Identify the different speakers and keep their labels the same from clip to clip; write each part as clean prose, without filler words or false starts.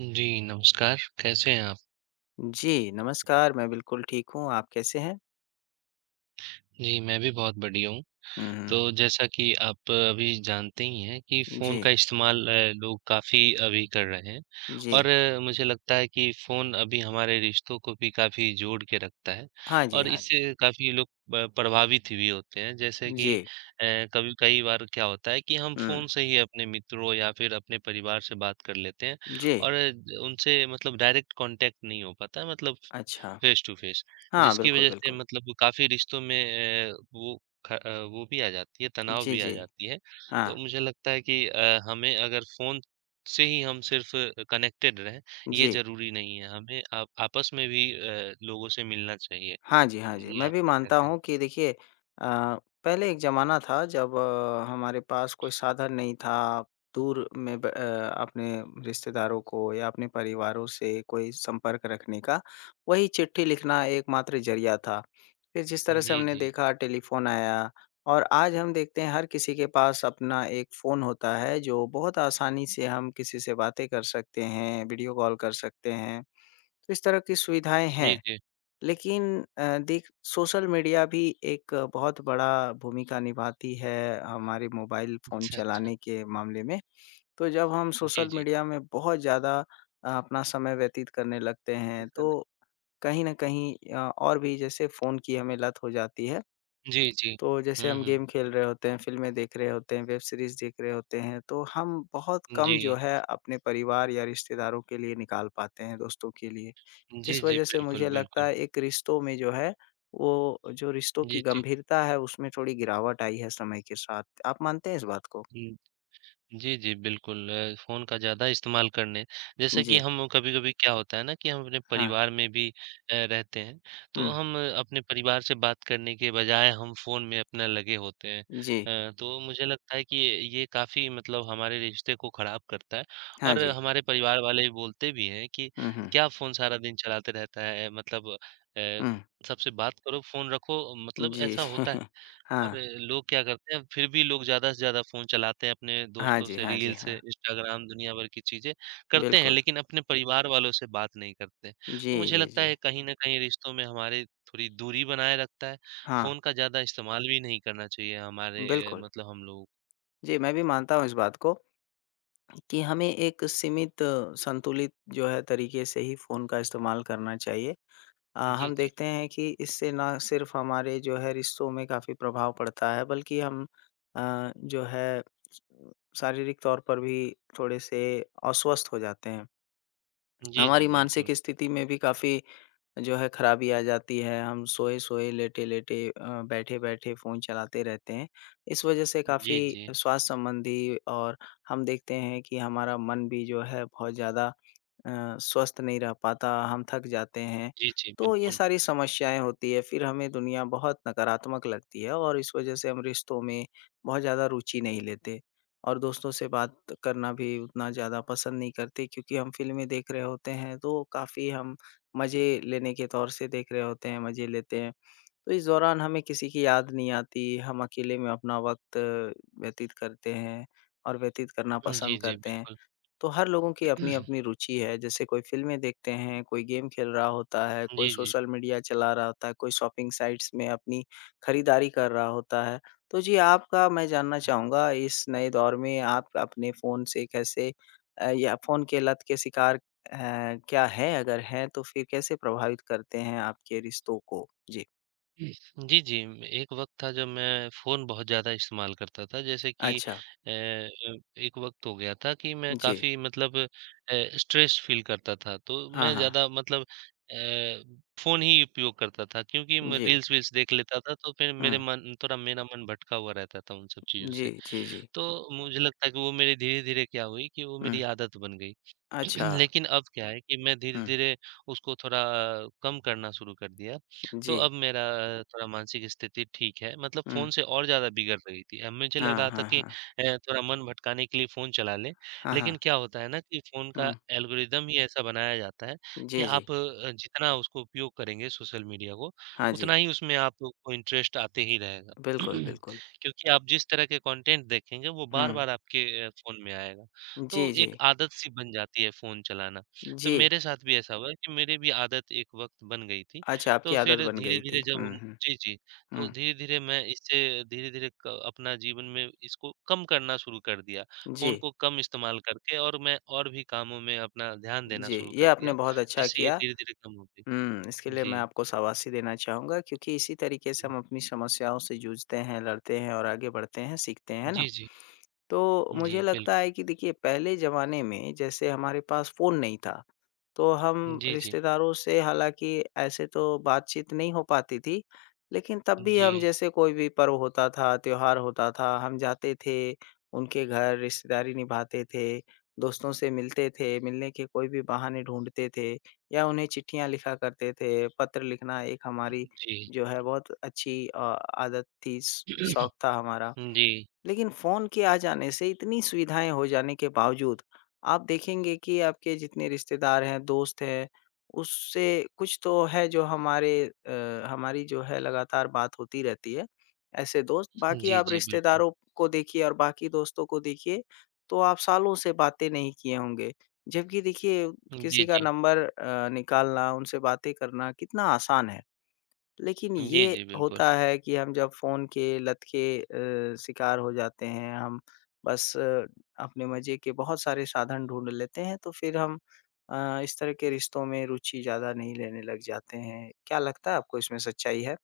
Speaker 1: जी, नमस्कार, कैसे हैं आप?
Speaker 2: जी, नमस्कार, मैं बिल्कुल ठीक हूँ, आप कैसे हैं?
Speaker 1: जी, मैं भी बहुत बढ़िया हूँ।
Speaker 2: हुँ, हुँ।
Speaker 1: तो जैसा कि आप अभी जानते ही हैं कि फ़ोन
Speaker 2: जी,
Speaker 1: का इस्तेमाल लोग काफ़ी अभी कर रहे हैं और
Speaker 2: जी।
Speaker 1: मुझे लगता है कि फ़ोन अभी हमारे रिश्तों को भी काफ़ी जोड़ के रखता है
Speaker 2: हाँ जी,
Speaker 1: और
Speaker 2: हाँ जी।
Speaker 1: इससे काफ़ी लोग प प्रभावित भी होते हैं। जैसे कि
Speaker 2: जी,
Speaker 1: कभी कई बार क्या होता है कि हम
Speaker 2: हुँ,
Speaker 1: फ़ोन से ही अपने मित्रों या फिर अपने परिवार से बात कर लेते हैं
Speaker 2: जी,
Speaker 1: और उनसे मतलब डायरेक्ट कॉन्टैक्ट नहीं हो पाता है, मतलब
Speaker 2: अच्छा।
Speaker 1: फ़ेस टू फ़ेस,
Speaker 2: हाँ,
Speaker 1: जिसकी
Speaker 2: बिल्कुल,
Speaker 1: वज़ह से
Speaker 2: बिल्कुल।
Speaker 1: मतलब काफ़ी रिश्तों में वो वो भी आ जाती है, तनाव
Speaker 2: जी,
Speaker 1: भी आ
Speaker 2: जी,
Speaker 1: जाती है। तो
Speaker 2: हाँ,
Speaker 1: मुझे लगता है कि हमें अगर फ़ोन से ही हम सिर्फ़ कनेक्टेड रहें, ये
Speaker 2: जी।
Speaker 1: ज़रूरी नहीं है। हमें आप आपस में भी लोगों से मिलना चाहिए।
Speaker 2: हाँ जी, हाँ जी।
Speaker 1: जी,
Speaker 2: मैं भी
Speaker 1: आपका क्या
Speaker 2: मानता
Speaker 1: कहना है?
Speaker 2: हूँ कि देखिए पहले एक ज़माना था जब हमारे पास कोई साधन नहीं था, दूर में अपने रिश्तेदारों को या अपने परिवारों से कोई संपर्क रखने का, वही चिट्ठी लिखना एकमात्र ज़रिया था। फिर जिस तरह से
Speaker 1: जी,
Speaker 2: हमने
Speaker 1: जी।
Speaker 2: देखा टेलीफ़ोन आया और आज हम देखते हैं हर किसी के पास अपना एक फ़ोन होता है जो बहुत आसानी से हम किसी से बातें कर सकते हैं, वीडियो कॉल कर सकते हैं। तो इस तरह की सुविधाएँ
Speaker 1: जी,
Speaker 2: हैं।
Speaker 1: जी।
Speaker 2: लेकिन देख सोशल मीडिया भी एक बहुत बड़ा भूमिका निभाती है हमारे मोबाइल फ़ोन
Speaker 1: अच्छा, अच्छा।
Speaker 2: चलाने के मामले में। तो जब हम
Speaker 1: जी,
Speaker 2: सोशल
Speaker 1: जी।
Speaker 2: मीडिया में बहुत ज़्यादा अपना समय व्यतीत करने लगते हैं,
Speaker 1: ठीक कर ले।
Speaker 2: तो कहीं न कहीं और भी जैसे फ़ोन की हमें लत हो जाती है।
Speaker 1: जी, जी।
Speaker 2: तो जैसे
Speaker 1: हुँ,
Speaker 2: हम
Speaker 1: हुँ।
Speaker 2: गेम खेल रहे होते हैं, फ़िल्में देख रहे होते हैं, वेब सीरीज़ देख रहे होते हैं, तो हम बहुत कम जो
Speaker 1: जी।
Speaker 2: है अपने परिवार या रिश्तेदारों के लिए निकाल पाते हैं, दोस्तों के लिए।
Speaker 1: जी,
Speaker 2: जिस
Speaker 1: जी,
Speaker 2: वजह से
Speaker 1: बिल्कुल,
Speaker 2: मुझे लगता
Speaker 1: बिल्कुल।
Speaker 2: है एक रिश्तों में जो है, वो जो रिश्तों
Speaker 1: जी,
Speaker 2: की
Speaker 1: जी।
Speaker 2: गंभीरता है उसमें थोड़ी गिरावट आई है समय के साथ। आप मानते हैं इस बात को?
Speaker 1: हुँ। जी, जी, बिल्कुल फ़ोन का ज़्यादा इस्तेमाल करने जैसे कि
Speaker 2: जी,
Speaker 1: हम कभी-कभी क्या होता है ना कि हम अपने
Speaker 2: हाँ,
Speaker 1: परिवार में भी रहते हैं, तो
Speaker 2: हुँ,
Speaker 1: हम अपने परिवार से बात करने के बजाय हम फ़ोन में अपना लगे होते हैं।
Speaker 2: जी,
Speaker 1: तो मुझे लगता है कि ये काफ़ी मतलब हमारे रिश्ते को ख़राब करता है
Speaker 2: हाँ
Speaker 1: और
Speaker 2: जी,
Speaker 1: हमारे परिवार वाले बोलते भी हैं कि
Speaker 2: हुँ, हुँ,
Speaker 1: क्या फ़ोन सारा दिन चलाते रहता है मतलब अ,
Speaker 2: हुँ,
Speaker 1: सबसे बात करो, फ़ोन रखो मतलब
Speaker 2: जी,
Speaker 1: ऐसा होता है। और
Speaker 2: हाँ,
Speaker 1: लोग क्या करते हैं, फिर भी लोग ज़्यादा से ज़्यादा फ़ोन चलाते हैं अपने
Speaker 2: हाँ
Speaker 1: दोस्तों
Speaker 2: जी,
Speaker 1: से,
Speaker 2: हाँ जी,
Speaker 1: रील्स,
Speaker 2: हाँ,
Speaker 1: इंस्टाग्राम, दुनिया भर की चीज़ें करते हैं,
Speaker 2: बिल्कुल।
Speaker 1: लेकिन अपने परिवार वालों से बात नहीं करते।
Speaker 2: जी,
Speaker 1: तो मुझे
Speaker 2: जी,
Speaker 1: लगता
Speaker 2: जी,
Speaker 1: है कहीं न कहीं रिश्तों में हमारे थोड़ी दूरी बनाए रखता है।
Speaker 2: हाँ,
Speaker 1: फ़ोन का ज़्यादा इस्तेमाल भी नहीं करना चाहिए हमारे
Speaker 2: बिल्कुल।
Speaker 1: मतलब हम लोगों को।
Speaker 2: जी, मैं भी मानता हूँ इस बात को कि हमें एक सीमित संतुलित जो है तरीके से ही फ़ोन का इस्तेमाल करना चाहिए।
Speaker 1: जी,
Speaker 2: हम
Speaker 1: जी।
Speaker 2: देखते हैं कि इससे ना सिर्फ हमारे जो है रिश्तों में काफ़ी प्रभाव पड़ता है बल्कि हम जो है शारीरिक तौर पर भी थोड़े से अस्वस्थ हो जाते हैं।
Speaker 1: जी, जी,
Speaker 2: हमारी
Speaker 1: बिल्कुल।
Speaker 2: मानसिक स्थिति में भी काफ़ी जो है खराबी आ जाती है। हम सोए-सोए, लेटे-लेटे बैठे-बैठे फ़ोन चलाते रहते हैं। इस वजह से काफ़ी
Speaker 1: जी, जी।
Speaker 2: स्वास्थ्य संबंधी और हम देखते हैं कि हमारा मन भी जो है बहुत ज़्यादा स्वस्थ नहीं रह पाता, हम थक जाते हैं।
Speaker 1: जी, जी,
Speaker 2: तो ये
Speaker 1: बिल्कुल।
Speaker 2: सारी समस्याएँ होती है, फिर हमें दुनिया बहुत नकारात्मक लगती है और इस वज़ह से हम रिश्तों में बहुत ज़्यादा रुचि नहीं लेते और दोस्तों से बात करना भी उतना ज़्यादा पसंद नहीं करते क्योंकि हम फ़िल्में देख रहे होते हैं, तो काफ़ी हम मज़े लेने के तौर से देख रहे होते हैं, मज़े लेते हैं। तो इस दौरान हमें किसी की याद नहीं आती, हम अकेले में अपना वक़्त व्यतीत करते हैं और व्यतीत करना
Speaker 1: जी,
Speaker 2: पसंद
Speaker 1: जी,
Speaker 2: करते हैं।
Speaker 1: बिल्कुल।
Speaker 2: तो हर लोगों की अपनी-अपनी रुचि है, जैसे कोई फ़िल्में देखते हैं, कोई गेम खेल रहा होता है, कोई
Speaker 1: जी, जी।
Speaker 2: सोशल मीडिया चला रहा होता है, कोई शॉपिंग साइट्स में अपनी खरीदारी कर रहा होता है। तो जी आपका मैं जानना चाहूँगा इस नए दौर में आप अपने फ़ोन से कैसे या फ़ोन के लत के शिकार क्या हैं? अगर हैं तो फिर कैसे प्रभावित करते हैं आपके रिश्तों को? जी।
Speaker 1: जी, जी। एक वक़्त था जब मैं फ़ोन बहुत ज़्यादा इस्तेमाल करता था जैसे कि
Speaker 2: अच्छा,
Speaker 1: एक वक़्त हो गया था कि मैं
Speaker 2: जी।
Speaker 1: काफ़ी मतलब स्ट्रेस फ़ील करता था तो
Speaker 2: हाँ,
Speaker 1: मैं
Speaker 2: हाँ।
Speaker 1: ज़्यादा मतलब अ, फ़ोन ही उपयोग करता था क्योंकि मैं
Speaker 2: जी।
Speaker 1: रील्स-वील्स देख लेता था तो फिर
Speaker 2: हुँ।
Speaker 1: मेरे मन थोड़ा मेरा मन भटका हुआ रहता था उन सब चीज़ों
Speaker 2: जी,
Speaker 1: से।
Speaker 2: जी, जी।
Speaker 1: तो मुझे लगता है कि वो मेरी धीरे-धीरे क्या हुई कि वो
Speaker 2: हुँ।
Speaker 1: मेरी आदत बन गई।
Speaker 2: अच्छा।
Speaker 1: लेकिन अब क्या है कि मैं
Speaker 2: हुँ।
Speaker 1: धीरे-धीरे उसको थोड़ा कम करना शुरू कर दिया। तो
Speaker 2: जी।
Speaker 1: अब मेरा थोड़ा मानसिक स्थिति ठीक है, मतलब फ़ोन
Speaker 2: हुँ।
Speaker 1: से और ज़्यादा बिगड़ रही थी। अब मुझे लग
Speaker 2: हाँ,
Speaker 1: रहा था
Speaker 2: हाँ,
Speaker 1: कि
Speaker 2: हाँ।
Speaker 1: थोड़ा मन भटकाने के लिए फ़ोन चला लें,
Speaker 2: हाँ,
Speaker 1: लेकिन
Speaker 2: हाँ।
Speaker 1: क्या होता है ना कि फ़ोन का
Speaker 2: हुँ।
Speaker 1: एल्गोरिदम ही ऐसा बनाया जाता है कि
Speaker 2: जी, जी।
Speaker 1: आप जितना उसको उपयोग करेंगे सोशल मीडिया को,
Speaker 2: हाँ जी।
Speaker 1: उतना ही उसमें आपको इंटरेस्ट आते ही रहेगा।
Speaker 2: बिल्कुल, बिल्कुल।
Speaker 1: क्योंकि आप जिस तरह के कंटेंट देखेंगे, वो
Speaker 2: हुँ।
Speaker 1: बार-बार आपके फ़ोन में आएगा। तो
Speaker 2: जी, जी।
Speaker 1: एक आदत सी बन जाती है फ़ोन चलाना। तो
Speaker 2: जी।
Speaker 1: मेरे साथ भी ऐसा हुआ है कि मेरी भी आदत एक वक़्त बन गई थी।
Speaker 2: अच्छा आपकी
Speaker 1: तो
Speaker 2: आदत
Speaker 1: फिर
Speaker 2: बन गई थी।
Speaker 1: धीरे-धीरे जब हम
Speaker 2: हुँ, हुँ,
Speaker 1: जी, जी। तो
Speaker 2: हुँ।
Speaker 1: धीरे-धीरे मैं इससे धीरे-धीरे क अपना जीवन में इसको कम करना शुरू कर दिया।
Speaker 2: जी,
Speaker 1: फ़ोन को कम इस्तेमाल करके और मैं और भी कामों में अपना ध्यान देना
Speaker 2: जी।
Speaker 1: शुरू
Speaker 2: ये
Speaker 1: कर दिया,
Speaker 2: आपने बहुत अच्छा
Speaker 1: जिससे ये
Speaker 2: किया।
Speaker 1: धीरे-धीरे कम हो गई।
Speaker 2: हुँ, इसके लिए मैं
Speaker 1: जी।
Speaker 2: आपको शाबाशी देना चाहूँगा क्योंकि इसी तरीके से हम अपनी समस्याओं से जूझते हैं, लड़ते हैं और आगे बढ़ते हैं, सीखते हैं, है ना?
Speaker 1: जी, जी।
Speaker 2: तो
Speaker 1: जी,
Speaker 2: मुझे लगता
Speaker 1: बिल्कुल।
Speaker 2: है कि देखिए पहले ज़माने में जैसे हमारे पास फ़ोन नहीं था, तो हम
Speaker 1: जी, जी।
Speaker 2: रिश्तेदारों से हालाँकि ऐसे तो बातचीत नहीं हो पाती थी, लेकिन तब भी
Speaker 1: जी,
Speaker 2: हम जैसे कोई भी पर्व होता था, त्योहार होता था, हम जाते थे, उनके घर रिश्तेदारी निभाते थे, दोस्तों से मिलते थे, मिलने के कोई भी बहाने ढूँढते थे या उन्हें चिट्ठियाँ लिखा करते थे। पत्र लिखना एक हमारी
Speaker 1: जी।
Speaker 2: जो है बहुत अच्छी आदत थी, श शौक था हमारा।
Speaker 1: जी।
Speaker 2: लेकिन फ़ोन के आ जाने से इतनी सुविधाएँ हो जाने के बावजूद, आप देखेंगे कि आपके जितने रिश्तेदार हैं, दोस्त हैं, उससे कुछ तो है जो हमारे हमारी जो है लगातार बात होती रहती है, ऐसे दोस्त। बाकी
Speaker 1: जी,
Speaker 2: आप
Speaker 1: जी, बिल्कुल।
Speaker 2: रिश्तेदारों को देखिए और बाकी दोस्तों को देखिए, तो आप सालों से बातें नहीं किए होंगे। जबकि देखिए
Speaker 1: जी,
Speaker 2: किसी का
Speaker 1: जी।
Speaker 2: नंबर निकालना, उनसे बातें करना कितना आसान है। लेकिन
Speaker 1: जी,
Speaker 2: ये
Speaker 1: जी, बिल्कुल।
Speaker 2: होता है कि हम जब फ़ोन के लत के शिकार हो जाते हैं, हम बस अपने मज़े के बहुत सारे साधन ढूँढ लेते हैं, तो फिर हम इस तरह के रिश्तों में रुचि ज़्यादा नहीं लेने लग जाते हैं। क्या लगता है आपको इसमें सच्चाई है?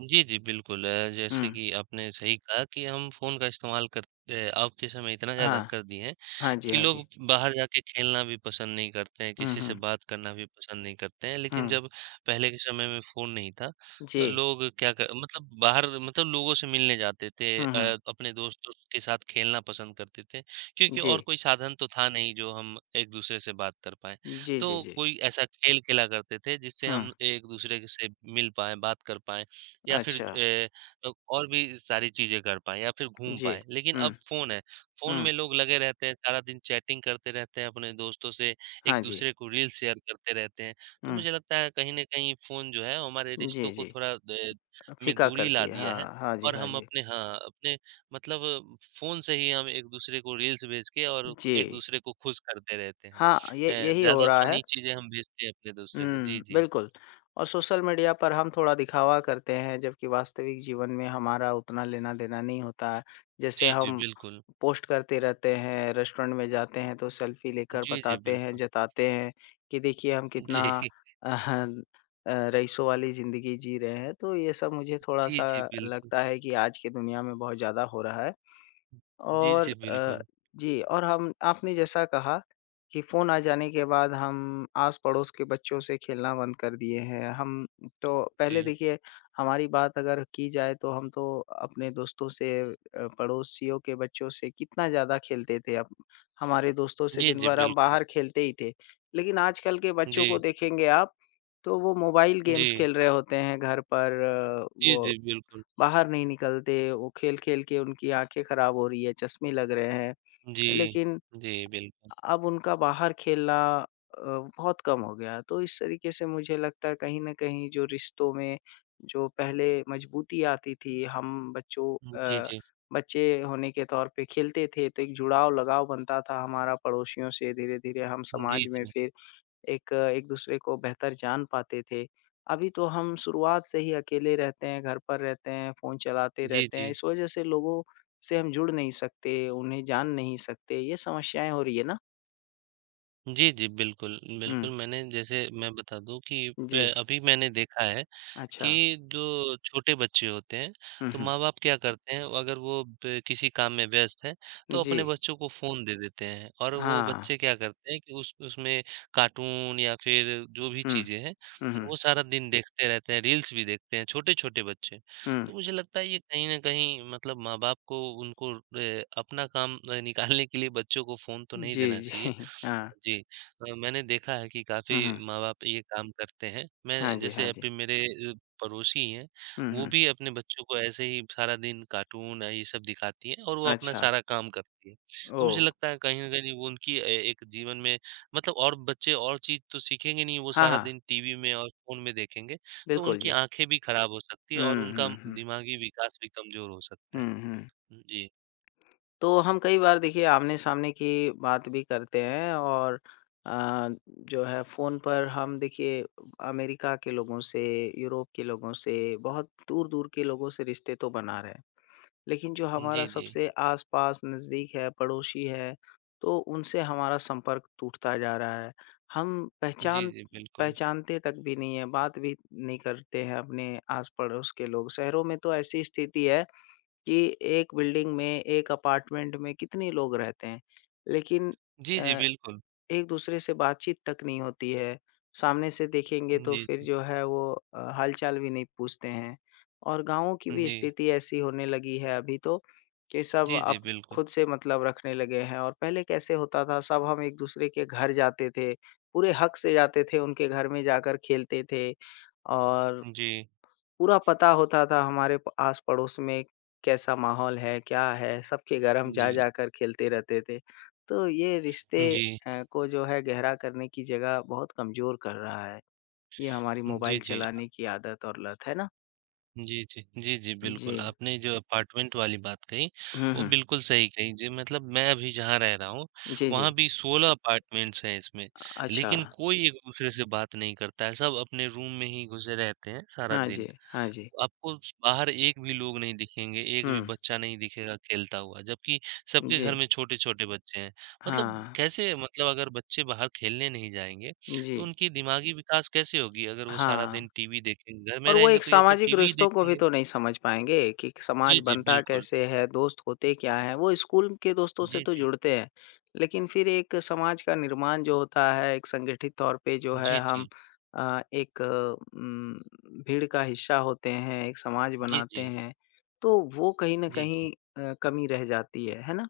Speaker 1: जी, जी, बिल्कुल जैसे
Speaker 2: हुँ,
Speaker 1: कि आपने सही कहा कि हम फ़ोन का इस्तेमाल अ, अब के समय इतना ज़्यादा
Speaker 2: हाँ।
Speaker 1: कर दिए हैं
Speaker 2: हाँ जी,
Speaker 1: कि
Speaker 2: हाँ जी।
Speaker 1: लोग बाहर जाके खेलना भी पसंद नहीं करते हैं,
Speaker 2: हुँ,
Speaker 1: किसी से
Speaker 2: हुँ,
Speaker 1: बात करना भी पसंद नहीं करते हैं।
Speaker 2: हुँ।
Speaker 1: लेकिन जब पहले के समय में फ़ोन नहीं था, तो
Speaker 2: जी।
Speaker 1: लोग क्या क मतलब बाहर मतलब लोगों से मिलने जाते थे
Speaker 2: हुँ, हुँ।
Speaker 1: अपने दोस्तों के साथ खेलना पसंद करते थे, क्योंकि
Speaker 2: जी।
Speaker 1: और कोई साधन तो था नहीं जो हम एक-दूसरे से बात कर पाएँ।
Speaker 2: जी, जी,
Speaker 1: तो
Speaker 2: जी।
Speaker 1: कोई ऐसा खेल खेला करते थे जिससे
Speaker 2: हुँ,
Speaker 1: हम एक-दूसरे के से मिल पाएँ, बात कर पाएँ। या फिर
Speaker 2: अच्छा।
Speaker 1: और भी सारी चीज़ें कर पाएँ या फिर घूम
Speaker 2: जी।
Speaker 1: पाएँ। लेकिन
Speaker 2: हुँ,
Speaker 1: अब फ़ोन है, फ़ोन
Speaker 2: हुँ।
Speaker 1: में लोग लगे रहते हैं, सारा दिन चैटिंग करते रहते हैं अपने दोस्तों से,
Speaker 2: हाँ जी।
Speaker 1: एक-दूसरे को रील शेयर करते रहते हैं। तो
Speaker 2: हुँ।
Speaker 1: मुझे लगता है कहीं न कहीं फ़ोन जो है हमारे रिश्तों
Speaker 2: जी,
Speaker 1: को
Speaker 2: जी।
Speaker 1: थोड़ा द में
Speaker 2: फीका
Speaker 1: दूरी ला
Speaker 2: करती है।
Speaker 1: दिया है
Speaker 2: हाँ, हाँ जी,
Speaker 1: और
Speaker 2: हाँ
Speaker 1: हम
Speaker 2: जी।
Speaker 1: अपने हाँ, अपने मतलब फ़ोन से ही हम एक-दूसरे को रील्स भेज के और
Speaker 2: जी।
Speaker 1: एक-दूसरे को खुश करते रहते हैं।
Speaker 2: हाँ, ये यही हो
Speaker 1: ज़्यादा
Speaker 2: रहा है।
Speaker 1: फ़नी चीज़ें हम भेजते हैं अपने दूसरे को। जी,
Speaker 2: हुँ,
Speaker 1: जी।
Speaker 2: बिल्कुल और सोशल मीडिया पर हम थोड़ा दिखावा करते हैं, जबकि वास्तविक जीवन में हमारा उतना लेना-देना नहीं होता है। जैसे
Speaker 1: जी, जी,
Speaker 2: हम
Speaker 1: बिल्कुल।
Speaker 2: पोस्ट करते रहते हैं, रेस्टोरेंट में जाते हैं तो सेल्फी लेकर
Speaker 1: जी, जी,
Speaker 2: बताते हैं,
Speaker 1: बिल्कुल।
Speaker 2: जताते हैं कि देखिए हम कितना
Speaker 1: जी।
Speaker 2: अहन रईसों वाली ज़िंदगी जी रहे हैं। तो ये सब मुझे
Speaker 1: जी,
Speaker 2: थोड़ा-सा
Speaker 1: जी, बिल्कुल।
Speaker 2: लगता है कि आज की दुनिया में बहुत ज़्यादा हो रहा है।
Speaker 1: जी,
Speaker 2: और
Speaker 1: जी, बिल्कुल।
Speaker 2: जी और हम आपने जैसा कहा कि फ़ोन आ जाने के बाद हम आस-पड़ोस के बच्चों से खेलना बंद कर दिए हैं। हम तो पहले
Speaker 1: जी।
Speaker 2: देखिए हमारी बात अगर की जाए तो हम तो अपने दोस्तों से पड़ोसियों के बच्चों से कितना ज़्यादा खेलते थे। अब हमारे दोस्तों से
Speaker 1: जी,
Speaker 2: दिन
Speaker 1: जी,
Speaker 2: भर हम
Speaker 1: बिल्कुल।
Speaker 2: बाहर खेलते ही थे। लेकिन आजकल के बच्चों को
Speaker 1: जी,
Speaker 2: देखेंगे आप तो वो मोबाइल गेम्स
Speaker 1: जी।
Speaker 2: खेल रहे होते हैं घर पर
Speaker 1: जी,
Speaker 2: वो
Speaker 1: जी, बिल्कुल।
Speaker 2: बाहर नहीं निकलते, वो खेल-खेल के उनकी आँखें खराब हो रही है, चश्मे लग रहे हैं।
Speaker 1: जी।
Speaker 2: लेकिन
Speaker 1: जी, बिल्कुल।
Speaker 2: अब उनका बाहर खेलना अ, बहुत कम हो गया है। तो इस तरीके से मुझे लगता है कहीं न कहीं जो रिश्तों में जो पहले मजबूती आती थी, हम
Speaker 1: जी,
Speaker 2: अ,
Speaker 1: जी।
Speaker 2: बच्चे होने के तौर पे खेलते थे, तो एक जुड़ाव, लगाव बनता था हमारा पड़ोसियों से, धीरे-धीरे हम
Speaker 1: जी,
Speaker 2: समाज में
Speaker 1: जी।
Speaker 2: फिर एक एक-दूसरे को बेहतर जान पाते थे। अभी तो हम शुरुआत से ही अकेले रहते हैं, घर पर रहते हैं, फ़ोन चलाते
Speaker 1: जी,
Speaker 2: रहते हैं।
Speaker 1: जी।
Speaker 2: इस वजह से लोगों से हम जुड़ नहीं सकते, उन्हें जान नहीं सकते, ये समस्याएँ हो रही है ना?
Speaker 1: जी, जी, बिल्कुल, बिल्कुल
Speaker 2: हुँ,
Speaker 1: मैंने जैसे मैं बता दूँ कि
Speaker 2: जी,
Speaker 1: अभी मैंने देखा है कि
Speaker 2: अच्छा।
Speaker 1: जो छोटे बच्चे होते हैं,
Speaker 2: हुँ,
Speaker 1: तो
Speaker 2: हुँ,
Speaker 1: माँ-बाप क्या करते हैं अगर वो ब किसी काम में व्यस्त हैं, तो
Speaker 2: जी,
Speaker 1: अपने बच्चों को फ़ोन दे देते हैं और वो
Speaker 2: हाँ,
Speaker 1: बच्चे क्या करते हैं कि उस उसमें कार्टून या फिर जो भी
Speaker 2: हुँ,
Speaker 1: चीज़ें हैं,
Speaker 2: हुँ, हुँ,
Speaker 1: वो सारा दिन देखते रहते हैं, रील्स भी देखते हैं, छोटे-छोटे बच्चे।
Speaker 2: हुँ,
Speaker 1: तो मुझे लगता है ये कहीं न कहीं मतलब माँ-बाप को उनको अपना काम निकालने के लिए बच्चों को फ़ोन तो नहीं
Speaker 2: जी,
Speaker 1: देना
Speaker 2: जी,
Speaker 1: चाहिए।
Speaker 2: हाँ,
Speaker 1: जी। मैंने देखा है कि काफ़ी
Speaker 2: हुँ, हुँ,
Speaker 1: माँ-बाप ये काम करते हैं।
Speaker 2: हाँ
Speaker 1: मैं
Speaker 2: जी,
Speaker 1: जैसे
Speaker 2: हाँ जी,
Speaker 1: अभी मेरे अ, पड़ोसी हैं,
Speaker 2: हुँ,
Speaker 1: वो
Speaker 2: हुँ,
Speaker 1: भी अपने बच्चों को ऐसे ही सारा दिन कार्टून, ये सब दिखाती हैं और वो अपना
Speaker 2: अच्छा,
Speaker 1: सारा काम करती हैं। तो
Speaker 2: ओह!
Speaker 1: मुझे लगता है कहीं न कहीं वो उनकी ए एक जीवन में मतलब और बच्चे और चीज़ तो सीखेंगे नहीं, वो
Speaker 2: हाँ,
Speaker 1: सारा
Speaker 2: हाँ,
Speaker 1: दिन टीवी में और फ़ोन में देखेंगे, तो
Speaker 2: बिल्कुल
Speaker 1: उनकी
Speaker 2: जी।
Speaker 1: आँखें भी खराब हो सकती है और
Speaker 2: हुँ,
Speaker 1: उनका
Speaker 2: हुँ, हुँ,
Speaker 1: दिमागी विकास भी कमज़ोर हो सकता है।
Speaker 2: हुँ, हुँ।
Speaker 1: जी।
Speaker 2: तो हम कई बार देखिए आमने-सामने की बात भी करते हैं और अ, जो है फ़ोन पर हम देखिए अमेरिका के लोगों से, यूरोप के लोगों से, बहुत दूर-दूर के लोगों से रिश्ते तो बना रहे हैं। लेकिन जो हमारा
Speaker 1: जी, जी।
Speaker 2: सबसे आस-पास नज़दीक है, पड़ोसी है, तो उनसे हमारा संपर्क टूटता जा रहा है। हम
Speaker 1: जी,
Speaker 2: पहचान
Speaker 1: जी, बिल्कुल।
Speaker 2: पहचानते तक भी नहीं है, बात भी नहीं करते हैं अपने आस-पड़ोस के लोग। शहरों में तो ऐसी स्थिति है कि एक बिल्डिंग में, एक अपार्टमेंट में कितने लोग रहते हैं, लेकिन
Speaker 1: जी, जी,
Speaker 2: अ,
Speaker 1: बिल्कुल।
Speaker 2: एक-दूसरे से बातचीत तक नहीं होती है। सामने से देखेंगे तो
Speaker 1: जी,
Speaker 2: फिर
Speaker 1: जी।
Speaker 2: जो है वो हाल-चाल भी नहीं पूछते हैं और गाँवों की भी
Speaker 1: जी।
Speaker 2: स्थिति ऐसी होने लगी है अभी तो कि सब
Speaker 1: जी, जी,
Speaker 2: अब
Speaker 1: बिल्कुल।
Speaker 2: खुद से मतलब रखने लगे हैं और पहले कैसे होता था, सब हम एक-दूसरे के घर जाते थे, पूरे हक से जाते थे, उनके घर में जाकर खेलते थे और
Speaker 1: जी,
Speaker 2: पूरा पता होता था हमारे प आस-पड़ोस में कैसा माहौल है, क्या है? सबके घर हम
Speaker 1: हुँ। जी,
Speaker 2: जा-जा कर खेलते रहते थे। तो ये रिश्ते
Speaker 1: जी,
Speaker 2: को जो है गहरा करने की जगह बहुत कमज़ोर कर रहा है। ये हमारी
Speaker 1: जी,
Speaker 2: मोबाइल
Speaker 1: जी, अ,
Speaker 2: चलाने की आदत और लत, है ना?
Speaker 1: जी, जी, जी, जी, बिल्कुल,
Speaker 2: जी।
Speaker 1: आपने जो अपार्टमेंट वाली बात कही,
Speaker 2: हुँ,
Speaker 1: वो
Speaker 2: हुँ।
Speaker 1: बिल्कुल सही कही जी, मतलब मैं अभी जहाँ रह रहा हूँ,
Speaker 2: जी,
Speaker 1: वहाँ
Speaker 2: जी।
Speaker 1: भी 16 अपार्टमेंट्स हैं इसमें,
Speaker 2: अच्छा।
Speaker 1: लेकिन कोई एक-दूसरे से बात नहीं करता है, सब अपने रूम में ही घुसे रहते हैं सारा
Speaker 2: हाँ
Speaker 1: दिन।
Speaker 2: जी, हाँ जी।
Speaker 1: आपको स बाहर एक भी लोग नहीं दिखेंगे, एक
Speaker 2: हुँ।
Speaker 1: भी बच्चा नहीं दिखेगा खेलता हुआ, जबकि सबके
Speaker 2: जी।
Speaker 1: घर में छोटे-छोटे बच्चे हैं। मतलब
Speaker 2: हाँ।
Speaker 1: कैसे मतलब अगर बच्चे बाहर खेलने नहीं जाएँगे,
Speaker 2: जी।
Speaker 1: तो उनकी दिमागी विकास कैसे होगी? अगर वो सारा दिन
Speaker 2: हाँ।
Speaker 1: टीवी देखेंगे, घर में
Speaker 2: और वो
Speaker 1: रहेंगे
Speaker 2: एक
Speaker 1: तो या तो
Speaker 2: सामाजिक
Speaker 1: टीवी ही
Speaker 2: रिश्तों को भी
Speaker 1: देखेंगे।
Speaker 2: तो नहीं समझ पाएँगे कि
Speaker 1: जी,
Speaker 2: समाज
Speaker 1: जी,
Speaker 2: बनता
Speaker 1: बिल्कुल।
Speaker 2: कैसे है, दोस्त होते क्या हैं? वो स्कूल के दोस्तों से
Speaker 1: जी,
Speaker 2: तो
Speaker 1: जी।
Speaker 2: जुड़ते हैं, लेकिन फिर एक समाज का निर्माण जो होता है, एक संगठित तौर पे जो
Speaker 1: जी,
Speaker 2: है हम
Speaker 1: जी।
Speaker 2: एक भीड़ का हिस्सा होते हैं, एक समाज
Speaker 1: जी,
Speaker 2: बनाते
Speaker 1: जी।
Speaker 2: हैं, तो वो कहीं न
Speaker 1: जी, जी।
Speaker 2: कहीं कमी रह जाती है ना?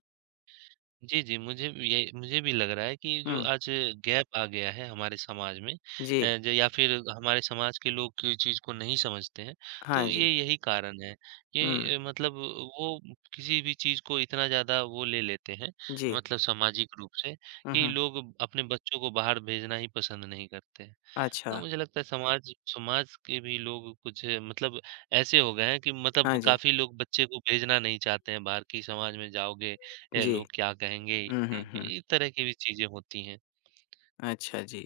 Speaker 1: जी, मुझे भी ये मुझे भी लग रहा है कि
Speaker 2: हुँ,
Speaker 1: जो आज गैप आ गया है हमारे समाज में अ,
Speaker 2: जी।
Speaker 1: ज या फिर हमारे समाज के लोग कोई चीज़ को नहीं समझते हैं, तो
Speaker 2: हाँ
Speaker 1: ये
Speaker 2: जी।
Speaker 1: यही कारण है।
Speaker 2: हुँ,
Speaker 1: मतलब वो किसी भी चीज़ को इतना ज़्यादा वो ले लेते हैं,
Speaker 2: जी।
Speaker 1: मतलब सामाजिक रूप से
Speaker 2: हुँ,
Speaker 1: कि
Speaker 2: हुँ।
Speaker 1: लोग अपने बच्चों को बाहर भेजना ही पसंद नहीं करते। हैं।
Speaker 2: अच्छा।
Speaker 1: तो मुझे लगता है समाज समाज के भी लोग कुछ मतलब ऐसे हो गए हैं कि मतलब
Speaker 2: हाँ जी।
Speaker 1: काफ़ी लोग बच्चे को भेजना नहीं चाहते हैं बाहर कि समाज में जाओगे ये
Speaker 2: जी।
Speaker 1: लोग क्या कहेंगे ये
Speaker 2: हुँ, हुँ,
Speaker 1: कहेंगे,
Speaker 2: हुँ।
Speaker 1: इस तरह की भी चीज़ें होती हैं।
Speaker 2: अच्छा जी।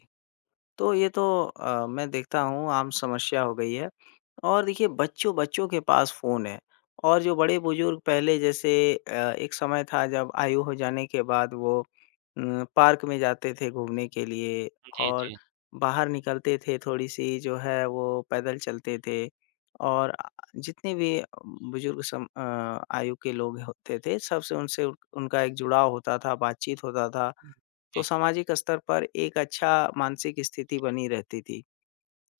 Speaker 2: तो ये तो मैं देखता हूँ आम समस्या हो गई है और देखिए बच्चों-बच्चों के पास फ़ोन है और जो बड़े-बुज़ुर्ग पहले जैसे एक समय था जब आयु हो जाने के बाद वो पार्क में जाते थे घूमने के लिए
Speaker 1: जी,
Speaker 2: और
Speaker 1: जी।
Speaker 2: बाहर निकलते थे थोड़ी-सी जो है वो पैदल चलते थे और जितने भी बुज़ुर्ग आयु के लोग होते थे सबसे उनसे उनका एक जुड़ाव होता था, बातचीत होता था। तो
Speaker 1: जी,
Speaker 2: सामाजिक स्तर पर एक अच्छा मानसिक स्थिति बनी रहती थी।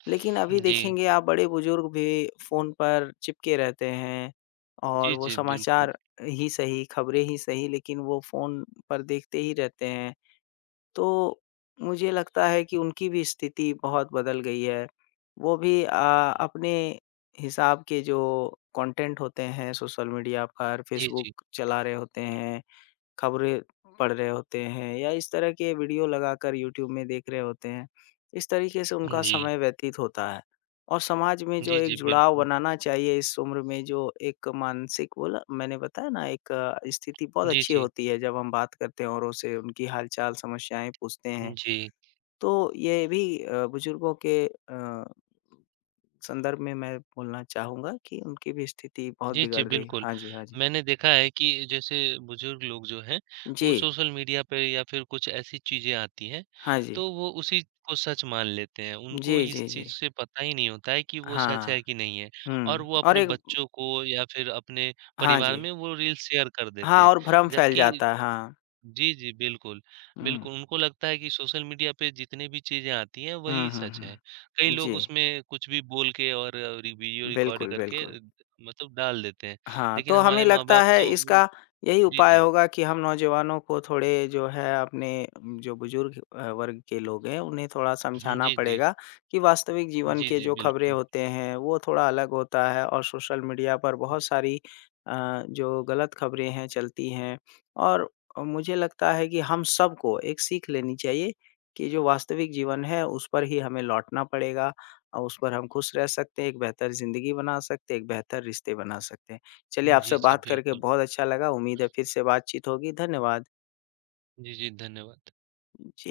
Speaker 2: लेकिन अभी
Speaker 1: जी।
Speaker 2: देखेंगे आप बड़े-बुजुर्ग भी फ़ोन पर चिपके रहते हैं और
Speaker 1: जी,
Speaker 2: वो
Speaker 1: जी, बिल्कुल।
Speaker 2: समाचार ही सही, खबरें ही सही लेकिन वो फ़ोन पर देखते ही रहते हैं। तो मुझे लगता है कि उनकी भी स्थिति बहुत बदल गई है। वो भी अपने हिसाब के जो कंटेंट होते हैं सोशल मीडिया पर,
Speaker 1: जी, जी।
Speaker 2: फ़ेसबुक चला रहे होते हैं। खबरें पढ़ रहे होते हैं या इस तरह के वीडियो लगाकर यूट्यूब में देख रहे होते हैं। इस तरीके से उनका
Speaker 1: जी।
Speaker 2: समय व्यतीत होता है और समाज में जो
Speaker 1: जी,
Speaker 2: एक
Speaker 1: जी,
Speaker 2: जुड़ाव
Speaker 1: बिल्कुल।
Speaker 2: बनाना चाहिए इस उम्र में जो एक मानसिक बोला मैंने बताया ना एक स्थिति बहुत
Speaker 1: जी,
Speaker 2: अच्छी
Speaker 1: जी।
Speaker 2: होती है जब हम बात करते हैं औरों से उनकी हालचाल समस्याएँ पूछते हैं।
Speaker 1: जी।
Speaker 2: तो ये भी बुजुर्गों के संदर्भ में मैं बोलना चाहूँगा कि उनकी भी स्थिति बहुत
Speaker 1: जी, जी,
Speaker 2: बिगड़ रही है।
Speaker 1: बिल्कुल।
Speaker 2: हाँ जी, हाँ जी।
Speaker 1: मैंने देखा है कि जैसे बुज़ुर्ग लोग जो हैं,
Speaker 2: जी।
Speaker 1: वो सोशल मीडिया पे या फिर कुछ ऐसी चीज़ें आती हैं,
Speaker 2: हाँ जी।
Speaker 1: तो वो उसी को सच मान लेते हैं।
Speaker 2: जी,
Speaker 1: उनको इस
Speaker 2: जी, जी।
Speaker 1: चीज़ से पता ही नहीं होता है कि वो सच है
Speaker 2: हाँ।
Speaker 1: कि नहीं है और
Speaker 2: हुँ,
Speaker 1: वो
Speaker 2: और
Speaker 1: अपने
Speaker 2: एक
Speaker 1: बच्चों को या फिर अपने
Speaker 2: हाँ
Speaker 1: परिवार
Speaker 2: जी,
Speaker 1: में वो रील शेयर कर देते
Speaker 2: हाँ
Speaker 1: हैं।
Speaker 2: और भ्रम फैल
Speaker 1: जबकि
Speaker 2: जाता है, हाँ।
Speaker 1: जी, जी, बिल्कुल।
Speaker 2: हुँ,
Speaker 1: बिल्कुल, उनको लगता है कि सोशल मीडिया पे जितनी भी चीज़ें आती हैं, वही
Speaker 2: हुँ, हुँ,
Speaker 1: सच है। कई
Speaker 2: हुँ।
Speaker 1: लोग
Speaker 2: जी,
Speaker 1: उसमें कुछ भी बोल के और रि वीडियो रिकॉर्ड
Speaker 2: बिल्कुल,
Speaker 1: करके
Speaker 2: बिल्कुल।
Speaker 1: द मतलब डाल देते हैं।
Speaker 2: हाँ,
Speaker 1: लेकिन
Speaker 2: तो हमें
Speaker 1: हमारे
Speaker 2: लगता
Speaker 1: माँ-बाप
Speaker 2: है
Speaker 1: तो वो
Speaker 2: इसका यही
Speaker 1: जी,
Speaker 2: उपाय
Speaker 1: जी।
Speaker 2: होगा कि हम नौजवानों को थोड़े जो है अपने जो बुजुर्ग वर्ग के लोग हैं उन्हें थोड़ा
Speaker 1: हुँ,
Speaker 2: समझाना
Speaker 1: जी, जी।
Speaker 2: पड़ेगा कि वास्तविक जीवन
Speaker 1: जी,
Speaker 2: के
Speaker 1: जी,
Speaker 2: जो खबरें
Speaker 1: बिल्कुल।
Speaker 2: होते हैं वो थोड़ा अलग होता है और सोशल मीडिया पर बहुत सारी जो गलत खबरें हैं चलती हैं। और मुझे लगता है कि हम सबको एक सीख लेनी चाहिए कि जो वास्तविक जीवन है उस पर ही हमें लौटना पड़ेगा और उस पर हम खुश रह सकते हैं, एक बेहतर ज़िंदगी बना सकते हैं, एक बेहतर रिश्ते बना सकते हैं। चलिए
Speaker 1: जी,
Speaker 2: आपसे
Speaker 1: जी,
Speaker 2: बात करके
Speaker 1: बिल्कुल।
Speaker 2: बहुत अच्छा लगा। उम्मीद है फिर से बातचीत होगी। धन्यवाद।
Speaker 1: जी, जी, धन्यवाद।
Speaker 2: जी।